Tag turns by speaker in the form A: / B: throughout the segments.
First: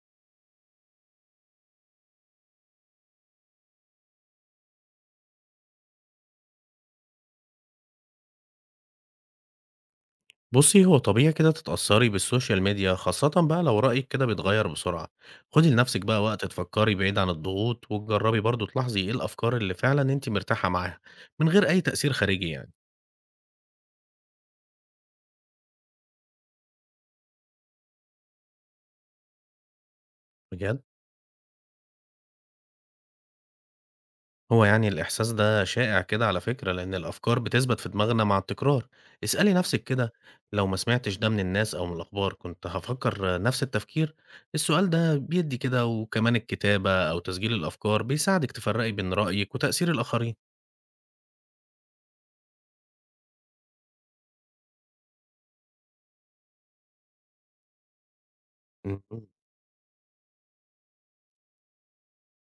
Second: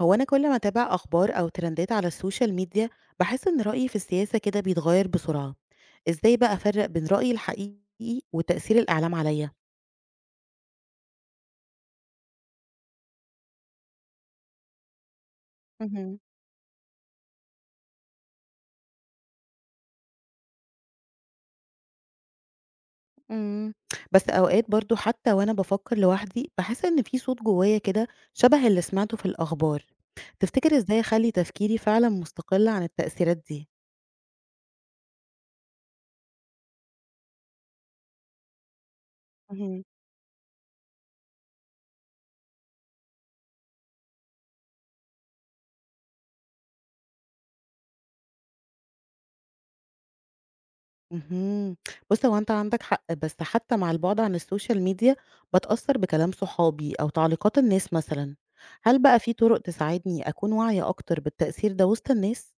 A: هو أنا كل ما أتابع أخبار أو ترندات على السوشيال ميديا بحس إن رأيي في السياسة كده بيتغير بسرعة. إزاي بقى أفرق بين رأيي الحقيقي وتأثير الإعلام عليا؟
B: بُصّي، هو طبيعي كده تتأثّري بالسوشيال ميديا، خاصةً بقى لو رأيِك كده بيتغيّر بسرعة. خُدي لنَفْسِك
A: مهم.
B: بقى وقت تفكّري بعيد عن الضغوط، وتجرّبي برضه تلاحظي إيه الأفكار اللي فعلًا أنتِ مرتاحة معاها، من غير أي تأثير خارجي يعني.
A: مم. بس أوقات برضو حتى وأنا بفكر لوحدي بحس إن في صوت جوايا كده شبه اللي سمعته في الأخبار. تفتكر
B: بجد،
A: إزاي أخلي تفكيري فعلا مستقل عن التأثيرات
B: هو يعني الإحساس ده شائع كده على فكرة، لإن الأفكار بتثبت في دماغنا مع التكرار. اسألي
A: دي؟
B: نَفْسِك كده، لو ما سمعتش ده من الناس أو من الأخبار، كنت هافكّر نَفْس التفكير؟ السؤال ده بيدّي كده وكمان الكتابة أو تسجيل الأفكار بيساعدِك تفرّقي بين رأيِك وتأثير الآخرين.
A: اهم. بُص، هو أنت عندك حق، بس حتى مع البعد عن السوشيال ميديا باتأثّر بكلام صحابي أو تعليقات الناس مثلًا، هل بقى
B: إمم.
A: في طرق تساعدني أكون واعية أكتر بالتأثير ده وسط الناس؟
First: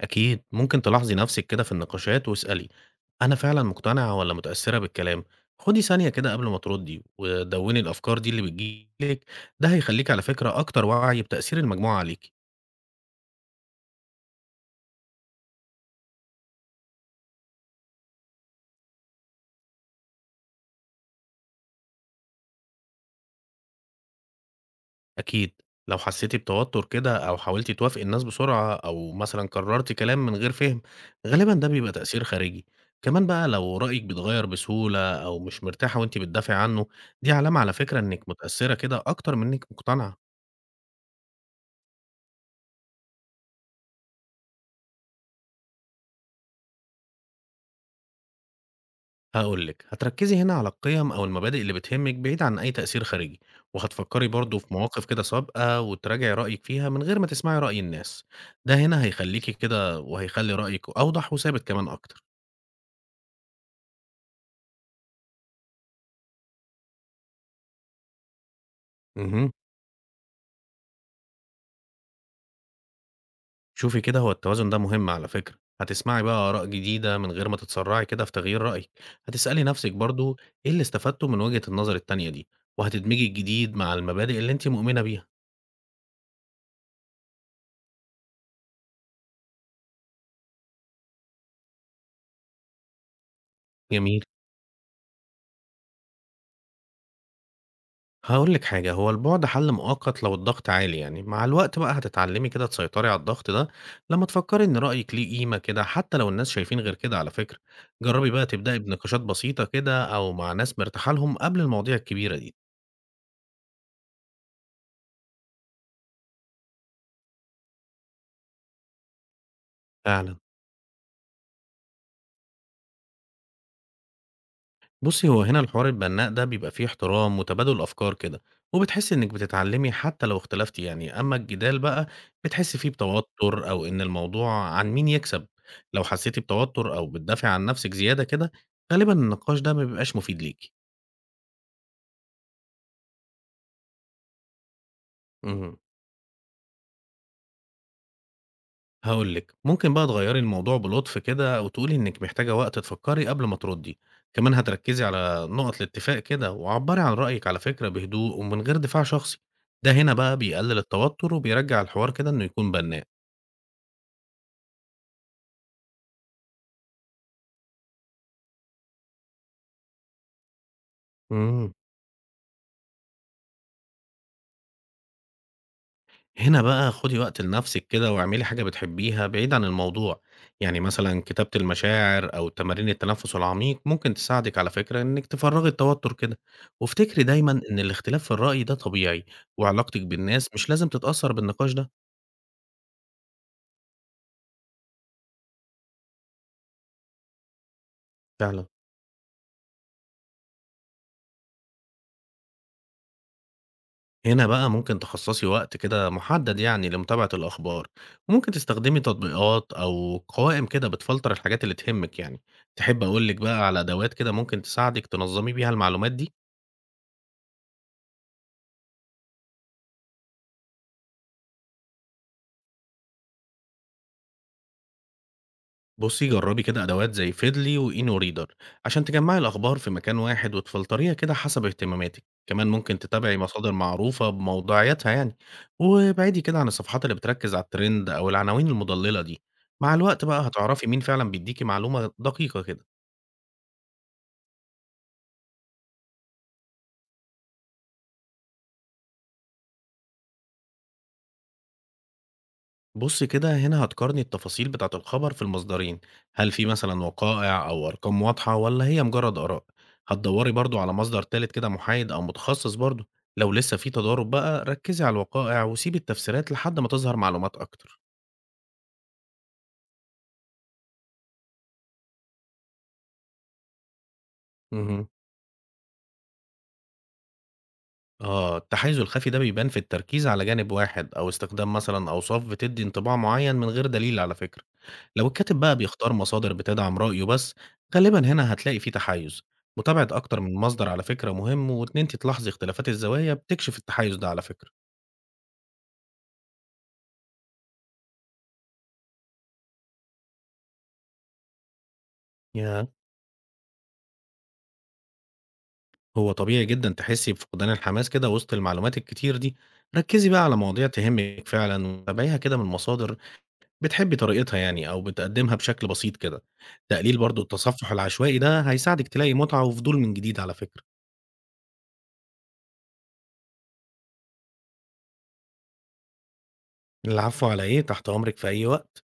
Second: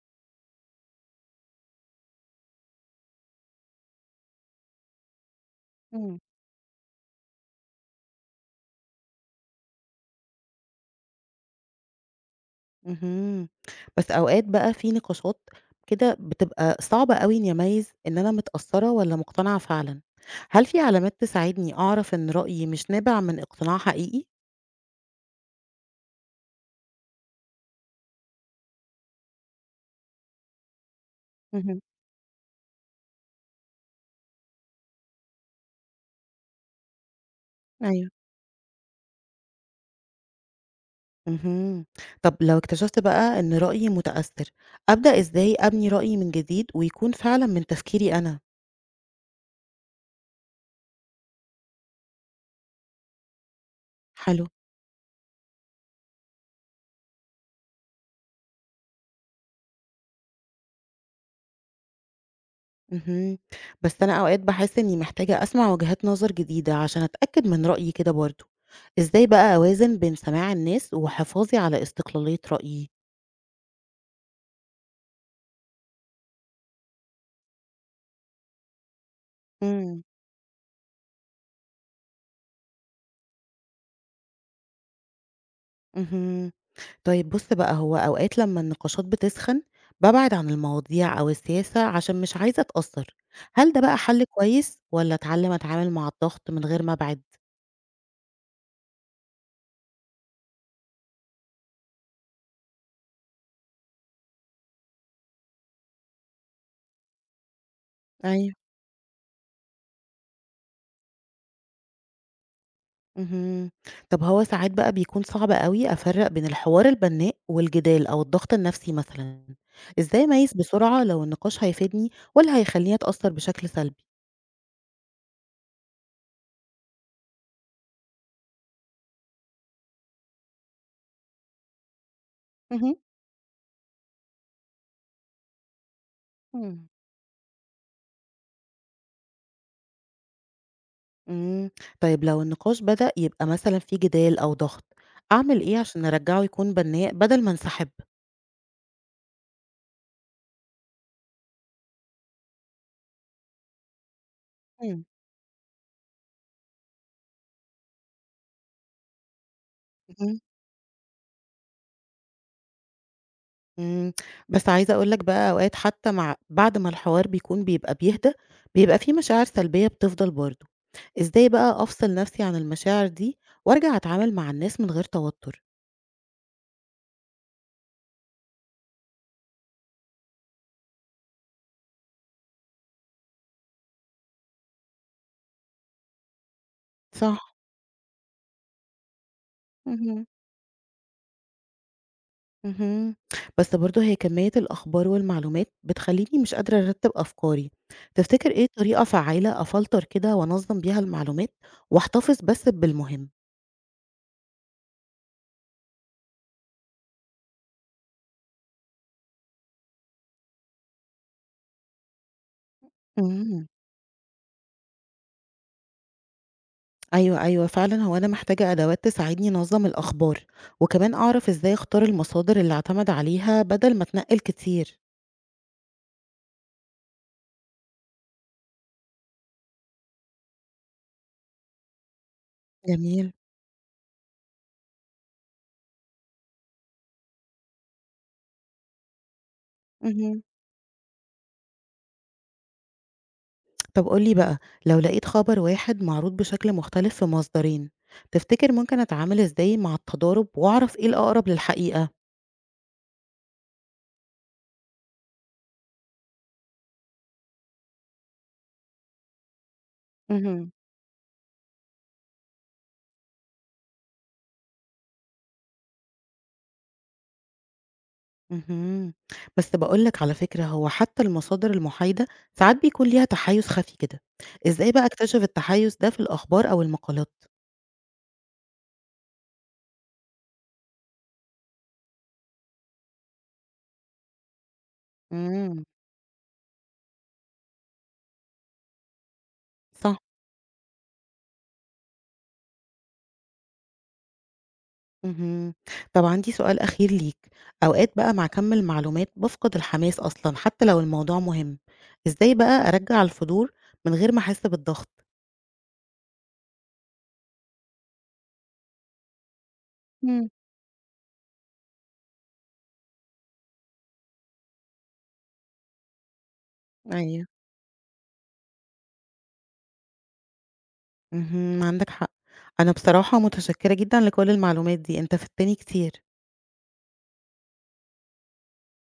B: أكيد ممكن تلاحظي نفسك كده في النقاشات واسألي، أنا فعلا مقتنعة ولا متأثرة بالكلام؟ خدي ثانية
A: إمم.
B: كده قبل ما تردي ودوني الأفكار دي اللي بتجيلك، ده هيخليك على فكرة أكتر وعي بتأثير المجموعة عليك.
A: اهم. بس أوقات بقى في نقاشات كده بتبقى صعبة أوي إني أميّز إن أنا متأثّرة والّا مقتنعة فعلًا، هل في علامات تساعدني أعرف إن رأيي مش نابع من اقتناع حقيقي؟
B: أكيد لو حسيتي بتوتر كده أو حاولتي توافقي الناس بسرعة أو مثلا كررتي كلام من غير فهم، غالبا ده
A: اهم.
B: بيبقى تأثير خارجي. كمان بقى لو رأيك بيتغير بسهولة أو مش مرتاحة وأنت بتدافعي عنه، دي علامة على فكرة
A: أيوه.
B: إنك متأثرة كده أكتر من إنك مقتنعة.
A: اهم. طب لو اكتشفت بقى إن رأيي متأثّر، أبدأ إزاي أبني رأيي من جديد ويكون فعلًا من تفكيري أنا؟
B: هاقول لِك، هتركّزي هنا على القيم أو المبادئ اللي بتهمِّك بعيد عن أي تأثير خارجي، وهتفكّري
A: حلو.
B: برضه في مواقف كده سابقة وتراجعي رأيِك فيها من غير ما تسمعي رأي الناس، ده هنا هيخلّيكِ كده وهيخلّي رأيِك أوضح وثابت كمان أكتر.
A: اهم. بس أنا أوقات باحس إني محتاجة أسمع وجهات نظر جديدة عشان أتأكد من رأيي كده برضه. إزاي
B: اهم.
A: بقى أوازن بين سماع الناس وحفاظي على استقلالية رأيي؟
B: شوفي كده هو التوازن ده مهم على فكرة، هتسمعي بقى آراء جديدة من غير ما تتسرّعي كده في تغيير رأيِك، هتسألي نَفْسِك
A: إمم.
B: برضه إيه اللي استفدته من وجهة النظر التانية دي، وهتدمجي الجديد مع المبادئ اللي أنتِ مؤمنة بيها.
A: اهم. طيب بُص بقى، هو أوقات لمّا النقاشات بتسخن، بابعد عن المواضيع أو السياسة عشان مش عايزة أتأثّر، هل ده بقى
B: جميل.
A: حل كويس والّا أتعلّم أتعامل مع الضغط من غير ما أبعد؟
B: هاقول لِك حاجة، هو البُعد حَل مؤقت لو الضغط عالي يعني، مع الوقت بقى هتتعلّمي كده تسيطري على الضغط ده لمّا تفكّري إن رأيِك ليه قيمة كده حتى لو الناس شايفين غير كده على فكرة، جرّبي بقى
A: أيوه.
B: تبدئي بنقاشات بسيطة كده أو مع ناس مرتاحة لهم قبل المواضيع الكبيرة دي.
A: اهم. طب هو ساعات بقى بيكون صعب أوي أفرّق بين الحوار البنّاء والجدال أو الضغط النفسي مثلًا، إزاي
B: فعلًا.
A: أميّز بسرعة لو النقاش هيفيدني والّا هيخلّيني أتأثّر بشكل سلبي؟
B: بُصّي، هو هنا الحوار البنّاء ده بيبقى فيه احترام وتبادل أفكار كده، وبتحسّي إنِّك بتتعلّمي حتى لو اختلفتِ يعني، أمّا الجدال بقى بتحسّي فيه
A: اهم.
B: بتوتُّر أو إن الموضوع عن مين يكسب، لو حسّيتِ
A: إمم.
B: بتوتُّر أو بتدافعي عن نَفْسِك زيادة كده، غالبًا النقاش ده ما بيبقاش مفيد ليكِ.
A: إمم. طيب لو النقاش بدأ يبقى مثلًا في جدال أو ضغط، أعمل إيه
B: اهم.
A: عشان أرجّعه يكون بنّاء بدل ما انسحب؟
B: هاقول لِك، ممكن بقى تغيّري الموضوع بلطف كده أو تقولي إنِّك محتاجة وقت تفكّري قبل ما تردّي، كمان
A: إمم.
B: هتركّزي على نُقط الاتفاق كده وعبّري عن رأيِك على فكرة بهدوء ومن غير دفاع شخصي، ده هنا بقى
A: اهم.
B: بيقلل التوتر وبيرجّع الحوار كده إنه يكون بنّاء.
A: إمم. بس عايزة أقول لك بقى أوقات حتّى مع بعد ما الحوار بيكون بيبقى بيهدى، بيبقى في مشاعر سلبية بتفضل برضه. إزاي
B: إمم.
A: بقى أفصل نَفْسي عن المشاعر دي وأرجع أتعامل مع الناس من غير توتُّر؟
B: هنا بقى خدي وقت لنفسِك كده واعملي حاجة بتحبيها بعيد عن الموضوع، يعني مثلًا كتابة المشاعر أو تمارين التنفس العميق ممكن تساعدك على فكرة إنِك تفرّغي التوتر كده، وافتكري
A: صح.
B: دايمًا إن الاختلاف في الرأي ده طبيعي، وعلاقتِك
A: اهم.
B: بالناس مش لازم تتأثّر بالنقاش ده.
A: اهم. بس برضه هي كمية الأخبار والمعلومات بتخلّيني مش قادرة أرتّب أفكاري، تفتكر إيه
B: فعلًا.
A: طريقة فعّالة أفلتر كده وأنظّم بيها المعلومات وأحتفظ بس بالمهم؟
B: هنا بقى ممكن تخصّصي وقت كده محدد يعني لمتابعة الأخبار، وممكن تستخدمي تطبيقات أو قوائم كده بتفلتر الحاجات اللي تهمِك يعني. تحبّي أقول لِك
A: إمم.
B: بقى على أدوات كده ممكن تساعدِك تنظّمي بيها المعلومات دي؟
A: أيوه، أيوه فعلًا هو أنا محتاجة أدوات تساعدني أنظّم الأخبار، وكمان أعرف إزاي أختار المصادر اللي أعتمد عليها بدل ما أتنقّل كتير.
B: بصي جربي كده أدوات زي فيدلي وإينو ريدر عشان تجمعي الأخبار في مكان واحد وتفلتريها كده حسب اهتماماتك. كمان ممكن
A: جميل.
B: تتابعي مصادر معروفة بموضوعيتها يعني، وابعدي كده عن الصفحات اللي بتركز على الترند أو العناوين المضللة دي. مع الوقت
A: اهم.
B: بقى هتعرفي مين فعلا بيديكي معلومة دقيقة كده.
A: طب قُل لي بقى، لو لقيت خبر واحد معروض بشكل مختلف في مصدرين، تفتكر ممكن أتعامل إزاي مع التضارب وأعرف إيه الأقرب للحقيقة؟
B: بُص كده هنا هتقارني التفاصيل بتاعة الخبر في المصدرين، هل في مثلًا وقائع أو أرقام واضحة والّا هي مجرد آراء؟ هتدوّري
A: اهم.
B: برضه على مصدر تالت كده محايد أو متخصص برضه، لو لسه في تضارب بقى ركّزي على الوقائع وسيبي التفسيرات لحد ما تظهر معلومات أكتر.
A: اهم. بس باقول لك على فكرة هو حتى المصادر المحايدة ساعات بيكون ليها تحيُّز خفي كده، إزاي بقى
B: اهم.
A: أكتشف التحيُّز ده في الأخبار أو المقالات؟
B: آه، التحيُّز الخفي ده بيبان في التركيز على جانب واحد أو استخدام مثلًا أوصاف بتدّي انطباع معيّن من غير دليل على فكرة. لو الكاتب بقى
A: إمم.
B: بيختار مصادر بتدعم رأيه بس، غالبا هنا هتلاقي فيه تحيز. متابعة
A: صح.
B: أكتر من مصدر على فكرة مهم، وإن أنت تلاحظي اختلافات الزوايا بتكشف التحيز ده على فكرة.
A: اهم. طب عندي سؤال أخير ليك، أوقات بقى مع كَم المعلومات بافقد الحماس أصلًا حتى لو الموضوع مهم، إزاي بقى
B: ياه،
A: أرجّع الفضول من غير ما أحس بالضغط؟
B: هو طبيعي جدا تحسي بفقدان الحماس كده وسط المعلومات الكتير دي. ركزي بقى
A: إمم.
B: على مواضيع تهمك فعلا وتابعيها كده من مصادر بتحبي طريقتها يعني أو بتقدمها بشكل بسيط كده. تقليل برضو
A: أيوه.
B: التصفح العشوائي ده هيساعدك تلاقي متعة وفضول من جديد على فكرة.
A: اهم، عندك حق. أنا بصراحة متشكرة جدًا لكل المعلومات دي، أنت فدتني كتير.
B: العفو، على إيه؟ تحت أمرك في أي وقت.